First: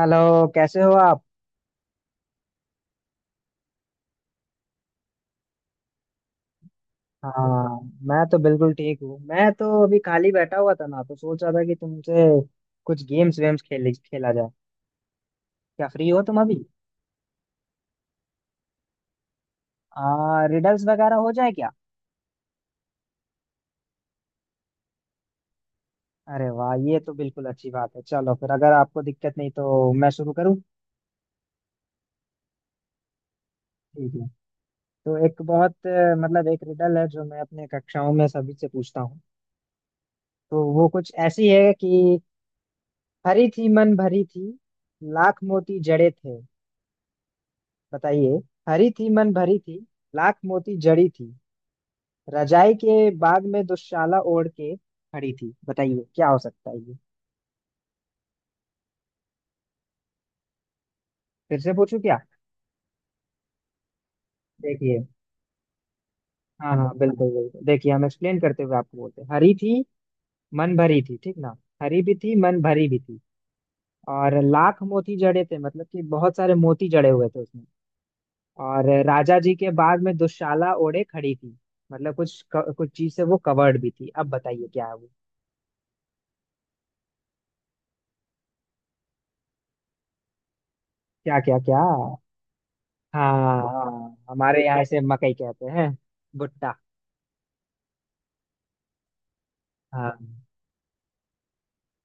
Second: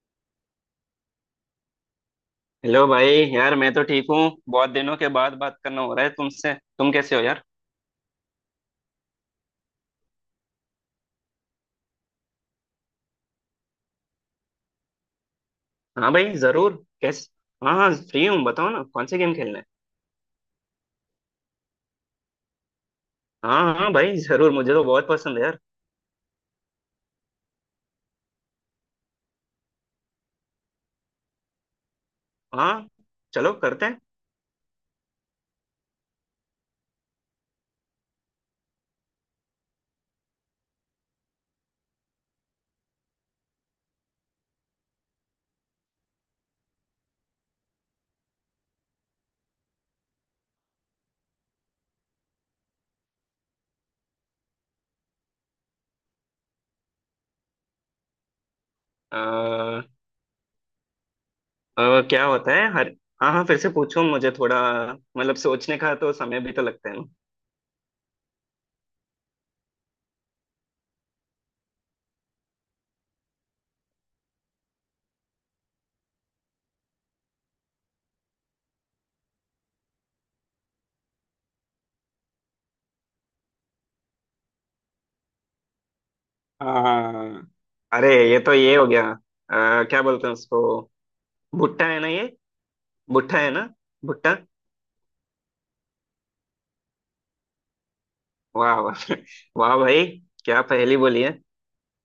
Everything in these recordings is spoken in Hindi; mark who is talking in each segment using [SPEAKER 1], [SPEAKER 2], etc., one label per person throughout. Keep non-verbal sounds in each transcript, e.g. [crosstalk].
[SPEAKER 1] हेलो। कैसे हो आप?
[SPEAKER 2] हेलो भाई। यार मैं तो ठीक हूँ। बहुत दिनों के बाद बात करना हो रहा है तुमसे, तुम कैसे हो यार।
[SPEAKER 1] हाँ, मैं तो बिल्कुल ठीक हूँ। मैं तो अभी खाली बैठा हुआ था ना, तो सोच रहा था कि तुमसे कुछ गेम्स वेम्स खेल खेला जाए। क्या फ्री
[SPEAKER 2] हाँ
[SPEAKER 1] हो
[SPEAKER 2] भाई
[SPEAKER 1] तुम अभी?
[SPEAKER 2] जरूर। कैसे? हाँ हाँ फ्री हूँ, बताओ ना कौन से गेम खेलना है।
[SPEAKER 1] रिडल्स वगैरह हो जाए क्या?
[SPEAKER 2] हाँ हाँ भाई जरूर, मुझे तो बहुत पसंद है यार।
[SPEAKER 1] अरे वाह, ये तो बिल्कुल अच्छी बात है। चलो फिर अगर आपको दिक्कत नहीं तो मैं शुरू करूँ।
[SPEAKER 2] हाँ, चलो करते हैं।
[SPEAKER 1] ठीक है। तो एक बहुत मतलब एक रिडल है जो मैं अपने कक्षाओं में सभी से पूछता हूँ। तो वो कुछ ऐसी है कि हरी थी मन भरी थी, लाख मोती जड़े थे। बताइए। हरी थी मन भरी थी, लाख मोती जड़ी थी, रजाई के बाग में दुशाला ओढ़ के खड़ी थी। बताइए क्या हो सकता है ये?
[SPEAKER 2] आ,
[SPEAKER 1] फिर से पूछूं क्या?
[SPEAKER 2] क्या होता है हर। हाँ हाँ, फिर से पूछो, मुझे थोड़ा
[SPEAKER 1] देखिए।
[SPEAKER 2] मतलब सोचने का तो समय भी तो
[SPEAKER 1] हाँ
[SPEAKER 2] लगता
[SPEAKER 1] हाँ
[SPEAKER 2] है ना।
[SPEAKER 1] बिल्कुल बिल्कुल, देखिए हम एक्सप्लेन करते हुए आपको बोलते हैं। हरी थी मन भरी थी, ठीक ना? हरी भी थी, मन भरी भी थी। और लाख मोती जड़े थे मतलब कि बहुत सारे मोती जड़े हुए थे उसमें। और राजा जी के बाग में दुशाला ओढ़े खड़ी थी मतलब कुछ कुछ चीज से वो कवर्ड भी थी। अब बताइए क्या है वो?
[SPEAKER 2] हाँ हाँ, हाँ। अरे ये तो ये हो गया। क्या बोलते हैं उसको।
[SPEAKER 1] क्या क्या क्या?
[SPEAKER 2] भुट्टा है ना ये।
[SPEAKER 1] हाँ।
[SPEAKER 2] भुट्टा है ना।
[SPEAKER 1] हाँ
[SPEAKER 2] भुट्टा।
[SPEAKER 1] हमारे यहाँ इसे मकई कहते हैं। भुट्टा।
[SPEAKER 2] वाह वाह। [laughs] वाह भाई,
[SPEAKER 1] हाँ।
[SPEAKER 2] क्या पहेली बोली है।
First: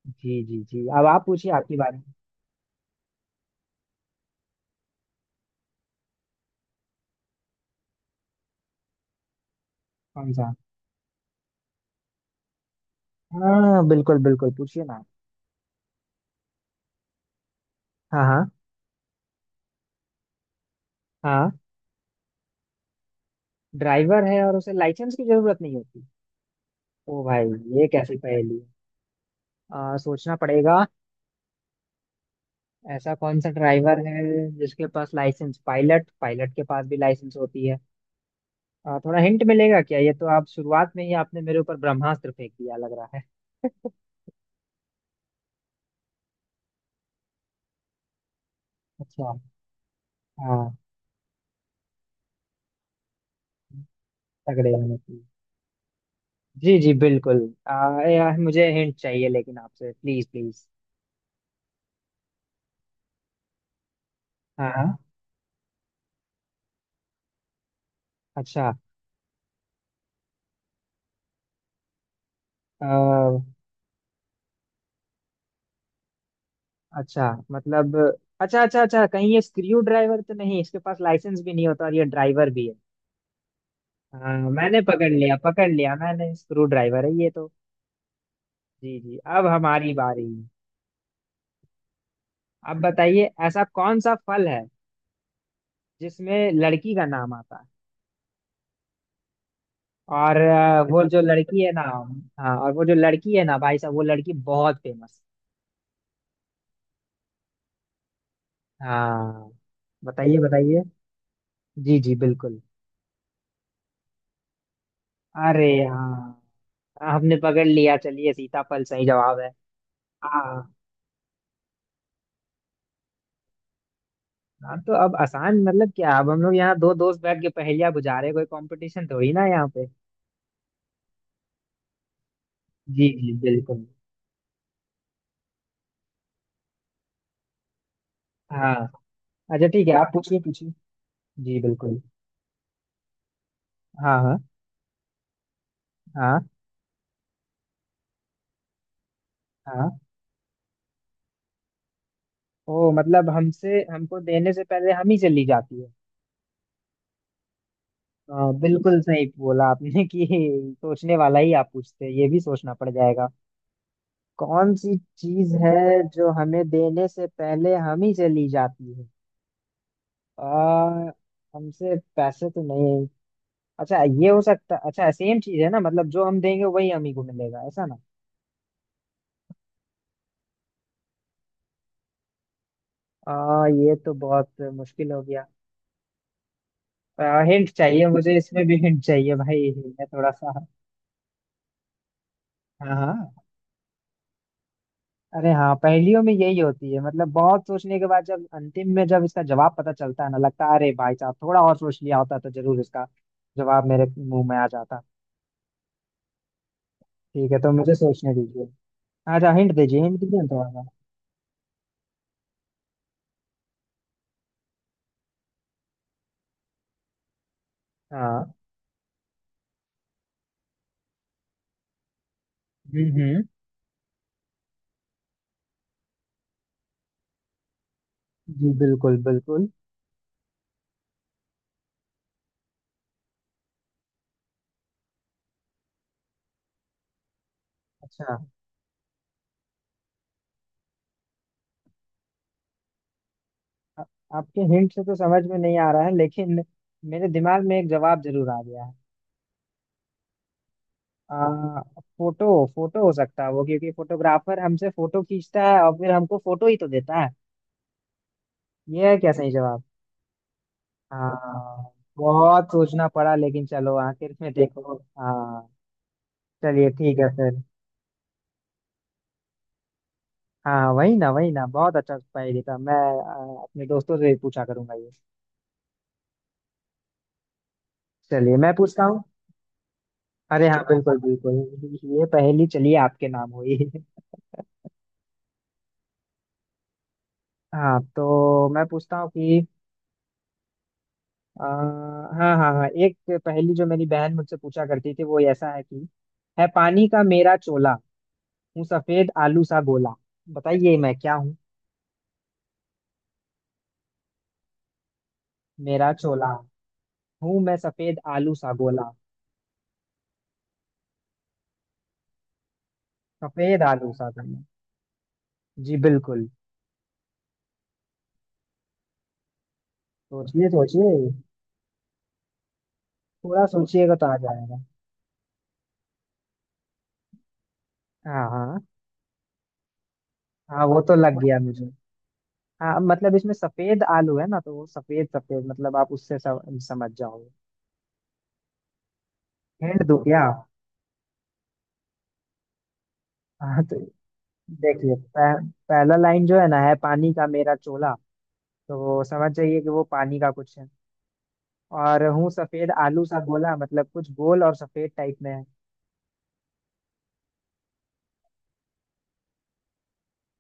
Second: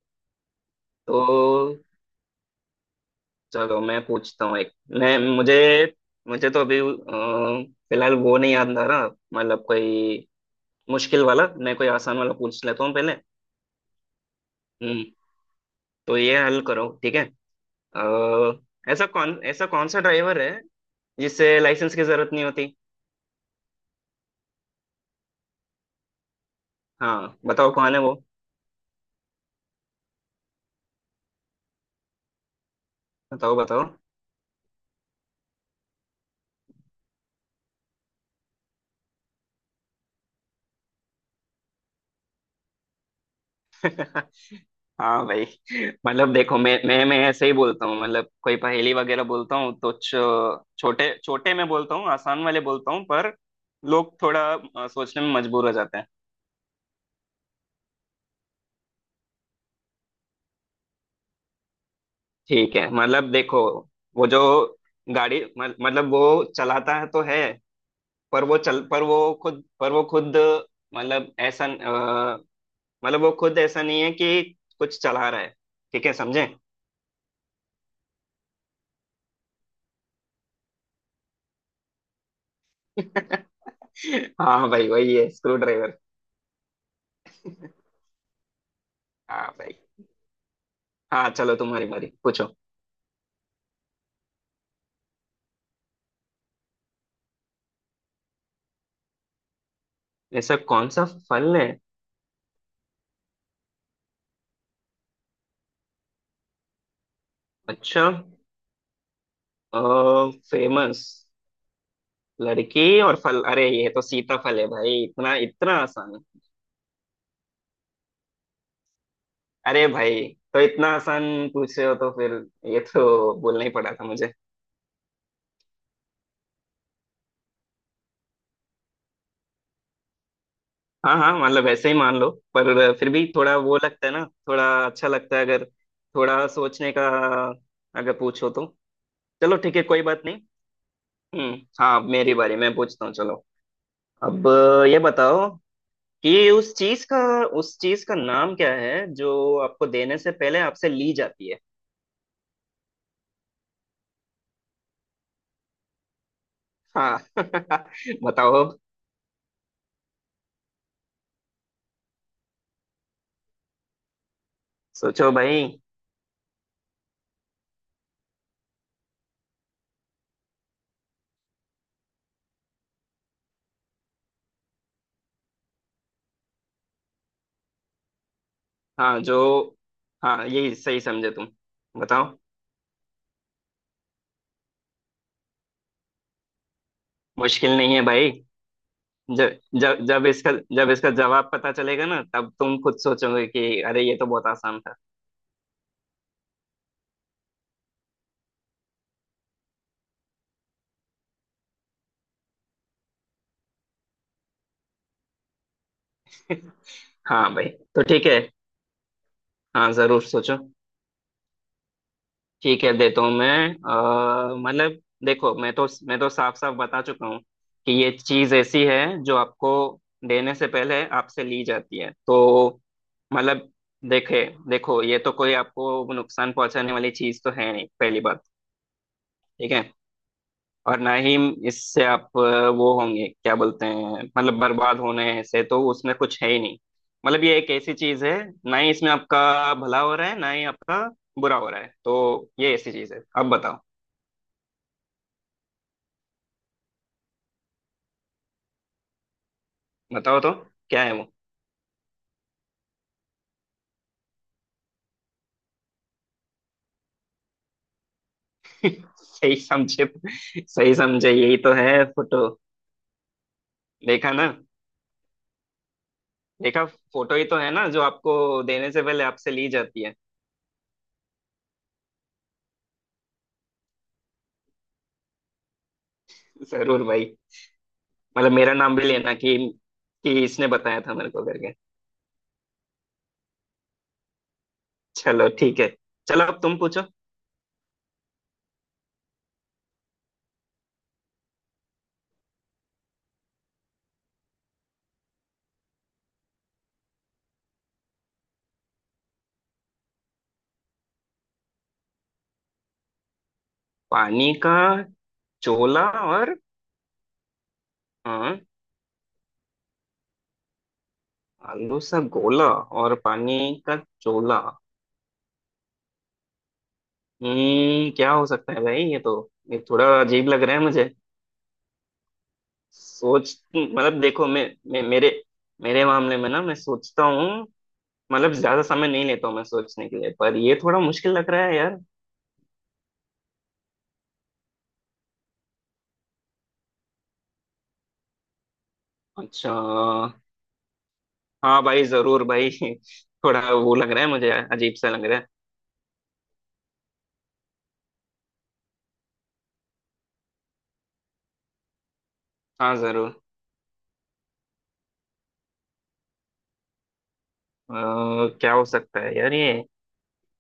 [SPEAKER 1] जी जी जी, अब आप पूछिए आपके
[SPEAKER 2] तो
[SPEAKER 1] बारे में।
[SPEAKER 2] चलो मैं पूछता हूँ एक। मैं मुझे मुझे तो अभी फिलहाल वो नहीं याद आ रहा। मतलब कोई
[SPEAKER 1] कौन सा?
[SPEAKER 2] मुश्किल वाला, मैं कोई आसान वाला पूछ लेता हूँ पहले।
[SPEAKER 1] हाँ बिल्कुल बिल्कुल, पूछिए ना।
[SPEAKER 2] हम्म। तो ये हल करो, ठीक है।
[SPEAKER 1] हाँ हाँ।
[SPEAKER 2] ऐसा कौन सा ड्राइवर है
[SPEAKER 1] हाँ।
[SPEAKER 2] जिससे लाइसेंस की जरूरत नहीं होती।
[SPEAKER 1] ड्राइवर है और उसे लाइसेंस की जरूरत नहीं होती। ओ
[SPEAKER 2] हाँ
[SPEAKER 1] भाई,
[SPEAKER 2] बताओ
[SPEAKER 1] ये
[SPEAKER 2] कौन है वो।
[SPEAKER 1] कैसी पहेली है? सोचना पड़ेगा। ऐसा कौन सा
[SPEAKER 2] बताओ बताओ।
[SPEAKER 1] ड्राइवर है जिसके पास लाइसेंस, पायलट पायलट के पास भी लाइसेंस होती है। थोड़ा हिंट मिलेगा क्या? ये तो आप शुरुआत में ही आपने मेरे ऊपर ब्रह्मास्त्र फेंक दिया लग रहा है। [laughs]
[SPEAKER 2] [laughs] हाँ भाई। [laughs] मतलब देखो, मैं ऐसे ही बोलता हूँ, मतलब कोई पहेली वगैरह
[SPEAKER 1] अच्छा।
[SPEAKER 2] बोलता हूँ तो
[SPEAKER 1] हाँ।
[SPEAKER 2] छोटे छोटे में बोलता हूँ, आसान वाले बोलता हूँ, पर लोग थोड़ा
[SPEAKER 1] तगड़े होने
[SPEAKER 2] सोचने
[SPEAKER 1] की।
[SPEAKER 2] में मजबूर हो जाते हैं।
[SPEAKER 1] जी जी बिल्कुल। यार मुझे हिंट चाहिए लेकिन आपसे, प्लीज प्लीज।
[SPEAKER 2] ठीक है मतलब देखो, वो जो
[SPEAKER 1] हाँ हाँ।
[SPEAKER 2] गाड़ी मतलब वो चलाता है तो है, पर वो
[SPEAKER 1] अच्छा।
[SPEAKER 2] चल पर वो खुद मतलब ऐसा
[SPEAKER 1] आ,
[SPEAKER 2] मतलब वो खुद ऐसा नहीं है कि कुछ चला रहा है। ठीक है समझे।
[SPEAKER 1] अच्छा मतलब। अच्छा अच्छा अच्छा, कहीं ये स्क्रू ड्राइवर तो नहीं? इसके पास लाइसेंस भी नहीं होता और ये ड्राइवर भी है।
[SPEAKER 2] [laughs]
[SPEAKER 1] हाँ,
[SPEAKER 2] हाँ
[SPEAKER 1] मैंने
[SPEAKER 2] भाई
[SPEAKER 1] पकड़
[SPEAKER 2] वही है,
[SPEAKER 1] लिया
[SPEAKER 2] स्क्रू
[SPEAKER 1] पकड़ लिया,
[SPEAKER 2] ड्राइवर।
[SPEAKER 1] मैंने, स्क्रू ड्राइवर है ये तो। जी जी, अब
[SPEAKER 2] हाँ भाई।
[SPEAKER 1] हमारी बारी।
[SPEAKER 2] हाँ चलो तुम्हारी बारी, पूछो।
[SPEAKER 1] अब बताइए ऐसा कौन सा फल है जिसमें लड़की का नाम आता है। और
[SPEAKER 2] ऐसा कौन
[SPEAKER 1] वो
[SPEAKER 2] सा
[SPEAKER 1] जो
[SPEAKER 2] फल
[SPEAKER 1] लड़की
[SPEAKER 2] है?
[SPEAKER 1] है ना, हाँ, और वो जो लड़की है ना भाई साहब, वो लड़की बहुत फेमस।
[SPEAKER 2] अच्छा।
[SPEAKER 1] हाँ बताइए बताइए।
[SPEAKER 2] फेमस।
[SPEAKER 1] जी जी बिल्कुल।
[SPEAKER 2] लड़की और फल, अरे ये तो सीताफल है भाई, इतना
[SPEAKER 1] अरे
[SPEAKER 2] इतना आसान है।
[SPEAKER 1] हाँ, हमने पकड़ लिया। चलिए सीताफल सही जवाब है।
[SPEAKER 2] अरे भाई, तो
[SPEAKER 1] हाँ।
[SPEAKER 2] इतना आसान पूछे हो तो फिर ये तो बोलना ही पड़ा था मुझे।
[SPEAKER 1] हाँ तो अब आसान मतलब क्या, अब हम लोग यहाँ दो दोस्त बैठ के पहेलियां बुझा रहे हैं, कोई कंपटीशन थोड़ी ना है यहाँ पे।
[SPEAKER 2] हाँ हाँ, मतलब ऐसे ही मान लो, पर
[SPEAKER 1] जी
[SPEAKER 2] फिर भी
[SPEAKER 1] जी
[SPEAKER 2] थोड़ा वो
[SPEAKER 1] बिल्कुल।
[SPEAKER 2] लगता है ना, थोड़ा अच्छा लगता है अगर थोड़ा सोचने का अगर पूछो तो।
[SPEAKER 1] हाँ।
[SPEAKER 2] चलो
[SPEAKER 1] अच्छा
[SPEAKER 2] ठीक है
[SPEAKER 1] ठीक है,
[SPEAKER 2] कोई
[SPEAKER 1] आप
[SPEAKER 2] बात नहीं।
[SPEAKER 1] पूछिए पूछिए।
[SPEAKER 2] हम्म।
[SPEAKER 1] जी
[SPEAKER 2] हाँ
[SPEAKER 1] बिल्कुल।
[SPEAKER 2] अब मेरी बारी, मैं पूछता हूँ चलो।
[SPEAKER 1] हाँ हाँ।
[SPEAKER 2] अब ये बताओ,
[SPEAKER 1] हाँ
[SPEAKER 2] ये उस चीज का नाम क्या है जो आपको
[SPEAKER 1] हाँ।
[SPEAKER 2] देने से पहले आपसे ली जाती है।
[SPEAKER 1] ओ मतलब, हमसे हमको देने से पहले हम ही चली जाती है।
[SPEAKER 2] हाँ। [laughs]
[SPEAKER 1] हाँ,
[SPEAKER 2] बताओ अब।
[SPEAKER 1] बिल्कुल सही बोला आपने कि सोचने वाला ही आप पूछते हैं। ये भी सोचना पड़ जाएगा। कौन सी
[SPEAKER 2] सोचो
[SPEAKER 1] चीज
[SPEAKER 2] भाई।
[SPEAKER 1] है जो हमें देने से पहले हम ही चली जाती है? आ, हमसे पैसे तो नहीं? अच्छा, ये हो सकता। अच्छा सेम चीज है ना मतलब जो हम देंगे वही हम ही को मिलेगा ऐसा ना।
[SPEAKER 2] हाँ जो हाँ, यही सही समझे तुम। बताओ।
[SPEAKER 1] ये तो बहुत मुश्किल हो गया। हिंट
[SPEAKER 2] मुश्किल नहीं है
[SPEAKER 1] चाहिए
[SPEAKER 2] भाई।
[SPEAKER 1] मुझे, इसमें भी हिंट चाहिए
[SPEAKER 2] जब
[SPEAKER 1] भाई।
[SPEAKER 2] जब
[SPEAKER 1] मैं थोड़ा सा।
[SPEAKER 2] जब इसका जवाब पता चलेगा ना, तब तुम
[SPEAKER 1] हाँ
[SPEAKER 2] खुद
[SPEAKER 1] हाँ।
[SPEAKER 2] सोचोगे कि अरे ये तो बहुत आसान था।
[SPEAKER 1] अरे हाँ, पहेलियों में यही होती है, मतलब बहुत सोचने के बाद जब अंतिम में जब इसका जवाब पता चलता है ना, लगता है अरे भाई साहब थोड़ा और सोच लिया होता तो जरूर इसका जवाब मेरे मुंह में आ जाता।
[SPEAKER 2] [laughs]
[SPEAKER 1] ठीक
[SPEAKER 2] हाँ
[SPEAKER 1] है
[SPEAKER 2] भाई।
[SPEAKER 1] तो मुझे
[SPEAKER 2] तो ठीक
[SPEAKER 1] सोचने
[SPEAKER 2] है।
[SPEAKER 1] दीजिए। अच्छा हिंट
[SPEAKER 2] हाँ
[SPEAKER 1] दीजिए, हिंट
[SPEAKER 2] जरूर
[SPEAKER 1] दीजिए ना
[SPEAKER 2] सोचो।
[SPEAKER 1] थोड़ा सा।
[SPEAKER 2] ठीक है, देता हूँ मैं। मतलब देखो, मैं तो साफ साफ बता चुका हूँ कि ये
[SPEAKER 1] हाँ।
[SPEAKER 2] चीज ऐसी है जो आपको देने से पहले आपसे ली जाती है तो
[SPEAKER 1] हम्म।
[SPEAKER 2] मतलब देखे देखो, ये तो कोई आपको नुकसान पहुंचाने वाली चीज तो है नहीं, पहली बात।
[SPEAKER 1] जी बिल्कुल बिल्कुल।
[SPEAKER 2] ठीक है। और ना ही इससे आप वो होंगे, क्या बोलते हैं मतलब बर्बाद होने से तो उसमें कुछ है ही नहीं। मतलब ये एक ऐसी चीज है
[SPEAKER 1] अच्छा।
[SPEAKER 2] ना ही इसमें आपका भला हो रहा है, ना ही आपका बुरा हो रहा है, तो ये ऐसी चीज है। अब बताओ।
[SPEAKER 1] आ, आपके हिंट से तो समझ में नहीं आ रहा है, लेकिन मेरे दिमाग में एक जवाब जरूर आ गया है।
[SPEAKER 2] बताओ तो, क्या है वो।
[SPEAKER 1] आ, फोटो, फोटो हो सकता है वो, क्योंकि फोटोग्राफर हमसे फोटो खींचता है और फिर हमको फोटो ही तो देता है। ये है
[SPEAKER 2] [laughs]
[SPEAKER 1] क्या सही
[SPEAKER 2] सही
[SPEAKER 1] जवाब?
[SPEAKER 2] समझे। सही समझे, यही तो
[SPEAKER 1] हाँ
[SPEAKER 2] है, फोटो।
[SPEAKER 1] बहुत सोचना पड़ा, लेकिन चलो,
[SPEAKER 2] देखा
[SPEAKER 1] आखिर
[SPEAKER 2] ना।
[SPEAKER 1] में देखो। हाँ
[SPEAKER 2] देखा।
[SPEAKER 1] चलिए ठीक है
[SPEAKER 2] फोटो ही तो
[SPEAKER 1] फिर।
[SPEAKER 2] है ना जो आपको देने से पहले आपसे ली जाती है।
[SPEAKER 1] हाँ वही ना वही ना, बहुत अच्छा स्पाई था। मैं अपने दोस्तों से ही पूछा करूंगा ये।
[SPEAKER 2] जरूर भाई, मतलब
[SPEAKER 1] चलिए मैं
[SPEAKER 2] मेरा नाम भी
[SPEAKER 1] पूछता हूँ।
[SPEAKER 2] लेना कि
[SPEAKER 1] अरे
[SPEAKER 2] इसने
[SPEAKER 1] हाँ
[SPEAKER 2] बताया था
[SPEAKER 1] बिल्कुल
[SPEAKER 2] मेरे को
[SPEAKER 1] बिल्कुल,
[SPEAKER 2] करके।
[SPEAKER 1] ये पहेली चलिए आपके नाम हुई।
[SPEAKER 2] चलो ठीक है। चलो अब तुम पूछो।
[SPEAKER 1] हाँ तो मैं पूछता हूँ कि हाँ हाँ हाँ, एक पहेली जो मेरी बहन मुझसे पूछा करती थी, वो ऐसा है कि, है पानी का मेरा चोला, हूँ सफेद आलू सा गोला। बताइए मैं क्या हूँ।
[SPEAKER 2] पानी का चोला।
[SPEAKER 1] मेरा चोला।
[SPEAKER 2] और,
[SPEAKER 1] हूँ मैं सफेद आलू
[SPEAKER 2] हाँ।
[SPEAKER 1] सा गोला।
[SPEAKER 2] आलू सा गोला। और पानी
[SPEAKER 1] सफेद
[SPEAKER 2] का
[SPEAKER 1] आलू सा गोला।
[SPEAKER 2] चोला।
[SPEAKER 1] जी बिल्कुल।
[SPEAKER 2] हम्म, क्या हो सकता है भाई ये तो। ये थोड़ा अजीब लग
[SPEAKER 1] सोचिए
[SPEAKER 2] रहा है मुझे।
[SPEAKER 1] सोचिए।
[SPEAKER 2] सोच
[SPEAKER 1] थोड़ा सोचिएगा
[SPEAKER 2] मतलब
[SPEAKER 1] तो आ
[SPEAKER 2] देखो, मैं,
[SPEAKER 1] जाएगा।
[SPEAKER 2] मैं मेरे मेरे मामले में ना मैं सोचता हूँ,
[SPEAKER 1] हाँ
[SPEAKER 2] मतलब
[SPEAKER 1] हाँ।
[SPEAKER 2] ज्यादा समय नहीं लेता हूँ मैं सोचने के लिए, पर ये
[SPEAKER 1] हाँ,
[SPEAKER 2] थोड़ा
[SPEAKER 1] वो तो
[SPEAKER 2] मुश्किल
[SPEAKER 1] लग
[SPEAKER 2] लग
[SPEAKER 1] गया
[SPEAKER 2] रहा है
[SPEAKER 1] मुझे।
[SPEAKER 2] यार।
[SPEAKER 1] हाँ मतलब इसमें सफेद आलू है ना, तो वो सफेद, सफेद मतलब आप उससे समझ जाओगे।
[SPEAKER 2] अच्छा।
[SPEAKER 1] हिंट दूं क्या?
[SPEAKER 2] हाँ भाई जरूर भाई। [laughs] थोड़ा
[SPEAKER 1] हाँ
[SPEAKER 2] वो
[SPEAKER 1] तो
[SPEAKER 2] लग रहा है मुझे, अजीब सा
[SPEAKER 1] देखिए,
[SPEAKER 2] लग रहा है।
[SPEAKER 1] पहला लाइन जो है ना, है पानी का मेरा चोला, तो वो समझ जाइए कि वो पानी का कुछ है। और हूँ सफेद
[SPEAKER 2] हाँ
[SPEAKER 1] आलू
[SPEAKER 2] जरूर।
[SPEAKER 1] सा गोला, मतलब कुछ गोल और सफेद टाइप में है।
[SPEAKER 2] अ, क्या हो सकता है यार ये।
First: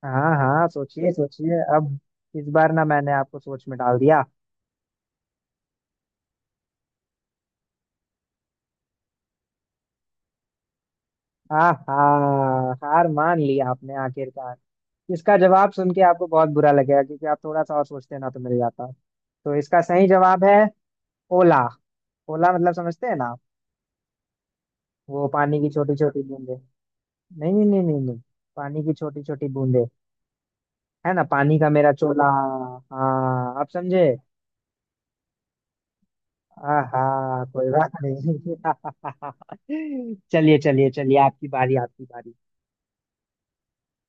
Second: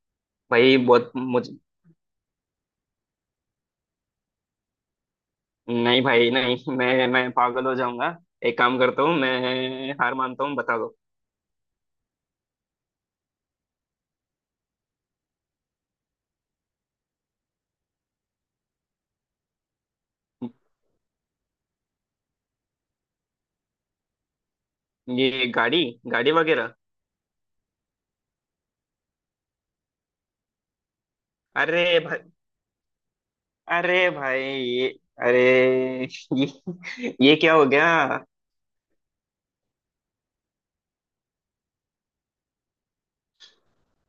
[SPEAKER 1] हाँ हाँ
[SPEAKER 2] भाई
[SPEAKER 1] सोचिए
[SPEAKER 2] बहुत मुझ
[SPEAKER 1] सोचिए अब। इस बार ना मैंने आपको सोच में डाल दिया।
[SPEAKER 2] नहीं भाई नहीं, मैं पागल हो जाऊंगा। एक काम करता हूँ, मैं हार मानता हूँ, बता दो।
[SPEAKER 1] आहा, हार मान ली आपने आखिरकार। इसका जवाब सुन के आपको बहुत बुरा लगेगा, क्योंकि आप थोड़ा सा और सोचते ना तो मिल जाता। तो इसका सही जवाब है ओला। ओला मतलब समझते हैं ना आप? वो
[SPEAKER 2] ये
[SPEAKER 1] पानी की
[SPEAKER 2] गाड़ी,
[SPEAKER 1] छोटी छोटी
[SPEAKER 2] गाड़ी
[SPEAKER 1] बूंदे।
[SPEAKER 2] वगैरह।
[SPEAKER 1] नहीं नहीं नहीं नहीं नहीं, पानी की छोटी छोटी बूंदे। है ना, पानी का मेरा
[SPEAKER 2] अरे भाई।
[SPEAKER 1] चोला। हाँ, आप समझे।
[SPEAKER 2] अरे भाई ये, अरे ये,
[SPEAKER 1] आहा,
[SPEAKER 2] ये क्या हो
[SPEAKER 1] कोई
[SPEAKER 2] गया।
[SPEAKER 1] बात नहीं। [laughs] चलिए चलिए चलिए, आपकी बारी आपकी बारी।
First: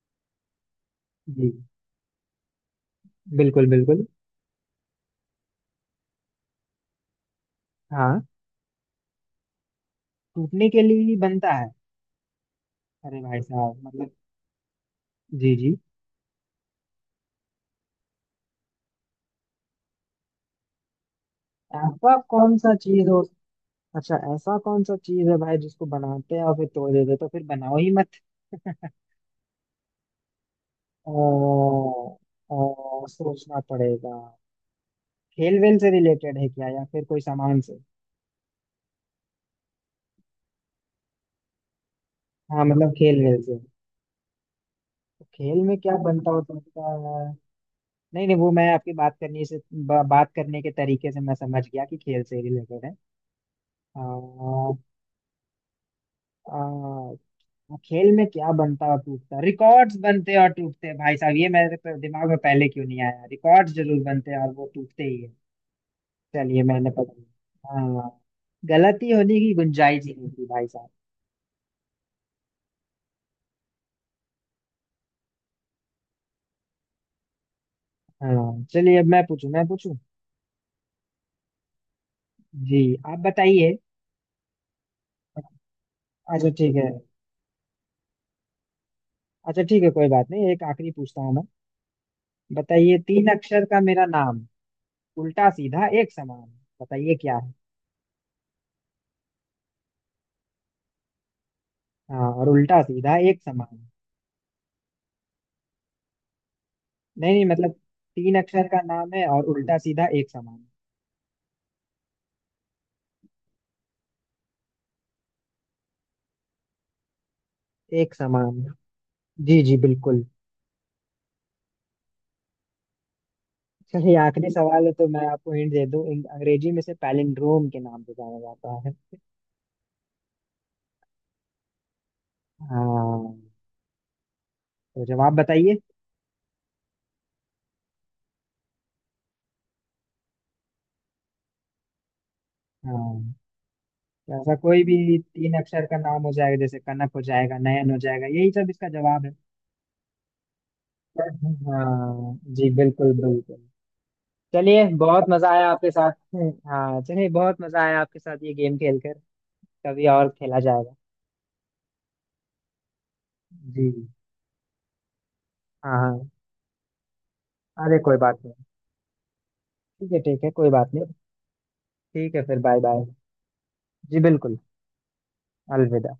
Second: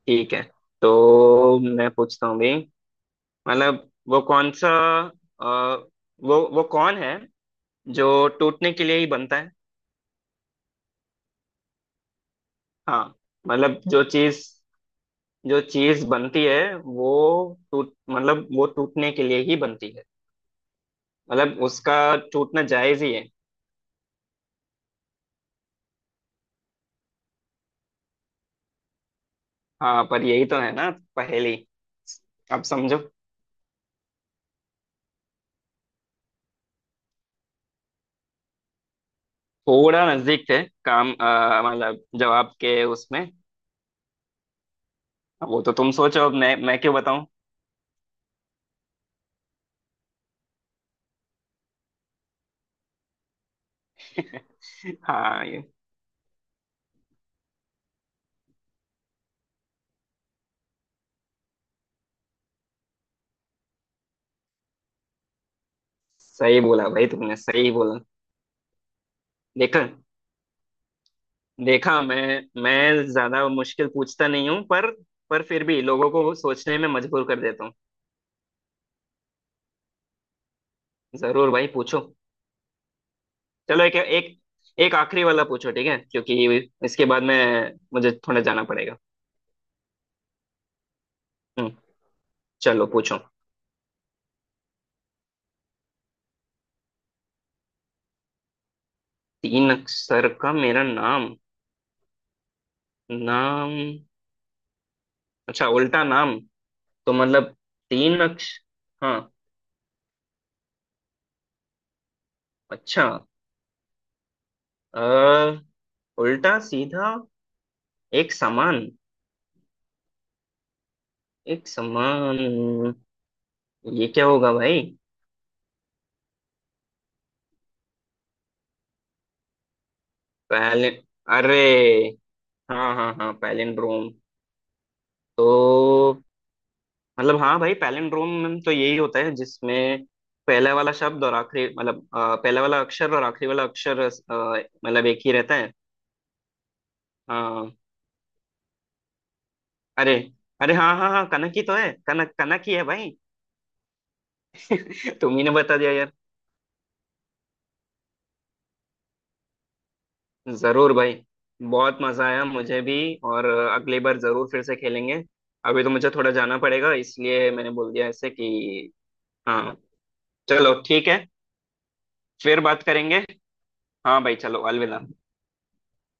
[SPEAKER 2] ठीक है
[SPEAKER 1] जी
[SPEAKER 2] तो मैं पूछता हूँ भी,
[SPEAKER 1] बिल्कुल
[SPEAKER 2] मतलब
[SPEAKER 1] बिल्कुल।
[SPEAKER 2] वो कौन सा अ, वो कौन है
[SPEAKER 1] हाँ।
[SPEAKER 2] जो टूटने के लिए ही बनता है।
[SPEAKER 1] टूटने के लिए ही बनता है।
[SPEAKER 2] हाँ
[SPEAKER 1] अरे भाई साहब
[SPEAKER 2] मतलब
[SPEAKER 1] मतलब। जी
[SPEAKER 2] जो
[SPEAKER 1] जी,
[SPEAKER 2] चीज बनती है वो टूट मतलब वो टूटने के लिए ही बनती है, मतलब उसका
[SPEAKER 1] ऐसा कौन
[SPEAKER 2] टूटना
[SPEAKER 1] सा
[SPEAKER 2] जायज
[SPEAKER 1] चीज
[SPEAKER 2] ही
[SPEAKER 1] हो।
[SPEAKER 2] है।
[SPEAKER 1] अच्छा ऐसा कौन सा चीज है भाई जिसको बनाते हैं और फिर तोड़ देते हैं? तो फिर बनाओ ही मत। [laughs]
[SPEAKER 2] हाँ पर यही तो है ना
[SPEAKER 1] ओ,
[SPEAKER 2] पहेली। अब समझो।
[SPEAKER 1] ओ, सोचना पड़ेगा। खेल वेल से रिलेटेड है क्या, या फिर कोई सामान से?
[SPEAKER 2] थोड़ा नजदीक थे काम मतलब जवाब
[SPEAKER 1] हाँ
[SPEAKER 2] के
[SPEAKER 1] मतलब खेल
[SPEAKER 2] उसमें।
[SPEAKER 1] वेल से। तो
[SPEAKER 2] वो
[SPEAKER 1] खेल
[SPEAKER 2] तो
[SPEAKER 1] में
[SPEAKER 2] तुम
[SPEAKER 1] क्या
[SPEAKER 2] सोचो,
[SPEAKER 1] बनता
[SPEAKER 2] अब
[SPEAKER 1] हो
[SPEAKER 2] मैं
[SPEAKER 1] सकता
[SPEAKER 2] क्यों बताऊं।
[SPEAKER 1] है? नहीं नहीं, वो मैं आपकी बात करने से बात करने के तरीके से मैं समझ गया कि खेल से रिलेटेड है। आ,
[SPEAKER 2] [laughs] हाँ ये।
[SPEAKER 1] आ, हाँ, खेल में क्या बनता और टूटता, रिकॉर्ड्स बनते और टूटते हैं भाई साहब। ये मेरे पे दिमाग में पहले क्यों नहीं आया, रिकॉर्ड्स जरूर बनते हैं और वो टूटते ही है।
[SPEAKER 2] सही
[SPEAKER 1] चलिए
[SPEAKER 2] बोला
[SPEAKER 1] मैंने
[SPEAKER 2] भाई,
[SPEAKER 1] पकड़
[SPEAKER 2] तुमने सही
[SPEAKER 1] लिया।
[SPEAKER 2] बोला।
[SPEAKER 1] हाँ, गलती होने की
[SPEAKER 2] देखा।
[SPEAKER 1] गुंजाइश ही नहीं थी भाई साहब।
[SPEAKER 2] देखा, मैं ज्यादा मुश्किल पूछता नहीं हूँ, पर फिर भी लोगों को सोचने में मजबूर कर देता हूँ।
[SPEAKER 1] हाँ चलिए अब मैं पूछूं मैं पूछूं।
[SPEAKER 2] जरूर भाई पूछो।
[SPEAKER 1] जी, आप बताइए।
[SPEAKER 2] चलो एक एक एक आखिरी वाला पूछो ठीक है
[SPEAKER 1] अच्छा
[SPEAKER 2] क्योंकि
[SPEAKER 1] ठीक है।
[SPEAKER 2] इसके बाद मैं मुझे थोड़ा जाना पड़ेगा।
[SPEAKER 1] अच्छा ठीक है, कोई बात नहीं, एक आखिरी पूछता हूँ मैं।
[SPEAKER 2] हम्म। चलो
[SPEAKER 1] बताइए
[SPEAKER 2] पूछो।
[SPEAKER 1] तीन अक्षर का मेरा नाम, उल्टा सीधा एक समान। बताइए क्या है?
[SPEAKER 2] तीन अक्षर का मेरा नाम।
[SPEAKER 1] हाँ, और उल्टा सीधा एक
[SPEAKER 2] नाम,
[SPEAKER 1] समान।
[SPEAKER 2] अच्छा उल्टा नाम, तो
[SPEAKER 1] नहीं नहीं
[SPEAKER 2] मतलब
[SPEAKER 1] मतलब,
[SPEAKER 2] तीन
[SPEAKER 1] तीन
[SPEAKER 2] अक्ष
[SPEAKER 1] अक्षर का नाम है
[SPEAKER 2] हाँ
[SPEAKER 1] और उल्टा सीधा एक समान।
[SPEAKER 2] अच्छा। अ, उल्टा सीधा
[SPEAKER 1] एक
[SPEAKER 2] एक
[SPEAKER 1] समान।
[SPEAKER 2] समान।
[SPEAKER 1] जी जी बिल्कुल।
[SPEAKER 2] एक समान। ये
[SPEAKER 1] चलिए
[SPEAKER 2] क्या
[SPEAKER 1] आखिरी
[SPEAKER 2] होगा भाई?
[SPEAKER 1] सवाल है तो मैं आपको हिंट दे दूं, अंग्रेजी में से पैलिंड्रोम के नाम से जाना जाता है।
[SPEAKER 2] पहले, अरे हाँ हाँ हाँ,
[SPEAKER 1] हाँ,
[SPEAKER 2] पैलिंड्रोम।
[SPEAKER 1] तो जवाब
[SPEAKER 2] तो
[SPEAKER 1] बताइए।
[SPEAKER 2] मतलब हाँ भाई, पैलिंड्रोम में तो यही होता है जिसमें पहला वाला शब्द और आखिरी मतलब पहला वाला अक्षर और
[SPEAKER 1] हाँ,
[SPEAKER 2] आखिरी वाला अक्षर
[SPEAKER 1] तो ऐसा कोई
[SPEAKER 2] मतलब
[SPEAKER 1] भी
[SPEAKER 2] एक ही
[SPEAKER 1] तीन
[SPEAKER 2] रहता है।
[SPEAKER 1] अक्षर का नाम हो जाएगा, जैसे कनक हो जाएगा,
[SPEAKER 2] हाँ।
[SPEAKER 1] नयन हो जाएगा, यही सब इसका जवाब है।
[SPEAKER 2] अरे, अरे हाँ हाँ हाँ कनक ही तो है,
[SPEAKER 1] हाँ
[SPEAKER 2] कनक कनक
[SPEAKER 1] जी
[SPEAKER 2] ही है
[SPEAKER 1] बिल्कुल
[SPEAKER 2] भाई।
[SPEAKER 1] बिल्कुल। चलिए,
[SPEAKER 2] [laughs]
[SPEAKER 1] बहुत
[SPEAKER 2] तुम ही ने
[SPEAKER 1] मजा आया
[SPEAKER 2] बता
[SPEAKER 1] आपके
[SPEAKER 2] दिया यार।
[SPEAKER 1] साथ। हाँ, चलिए बहुत मजा आया आपके साथ ये गेम खेलकर। कभी और खेला
[SPEAKER 2] जरूर
[SPEAKER 1] जाएगा।
[SPEAKER 2] भाई, बहुत मजा आया मुझे भी। और अगली
[SPEAKER 1] जी।
[SPEAKER 2] बार जरूर फिर से खेलेंगे। अभी तो
[SPEAKER 1] हाँ
[SPEAKER 2] मुझे
[SPEAKER 1] हाँ।
[SPEAKER 2] थोड़ा जाना पड़ेगा, इसलिए मैंने बोल
[SPEAKER 1] अरे
[SPEAKER 2] दिया
[SPEAKER 1] कोई
[SPEAKER 2] ऐसे
[SPEAKER 1] बात नहीं।
[SPEAKER 2] कि। हाँ
[SPEAKER 1] ठीक है ठीक है, कोई
[SPEAKER 2] चलो
[SPEAKER 1] बात नहीं।
[SPEAKER 2] ठीक है,
[SPEAKER 1] ठीक है, फिर
[SPEAKER 2] फिर
[SPEAKER 1] बाय
[SPEAKER 2] बात
[SPEAKER 1] बाय।
[SPEAKER 2] करेंगे।
[SPEAKER 1] जी
[SPEAKER 2] हाँ भाई
[SPEAKER 1] बिल्कुल।
[SPEAKER 2] चलो, अलविदा।
[SPEAKER 1] अलविदा।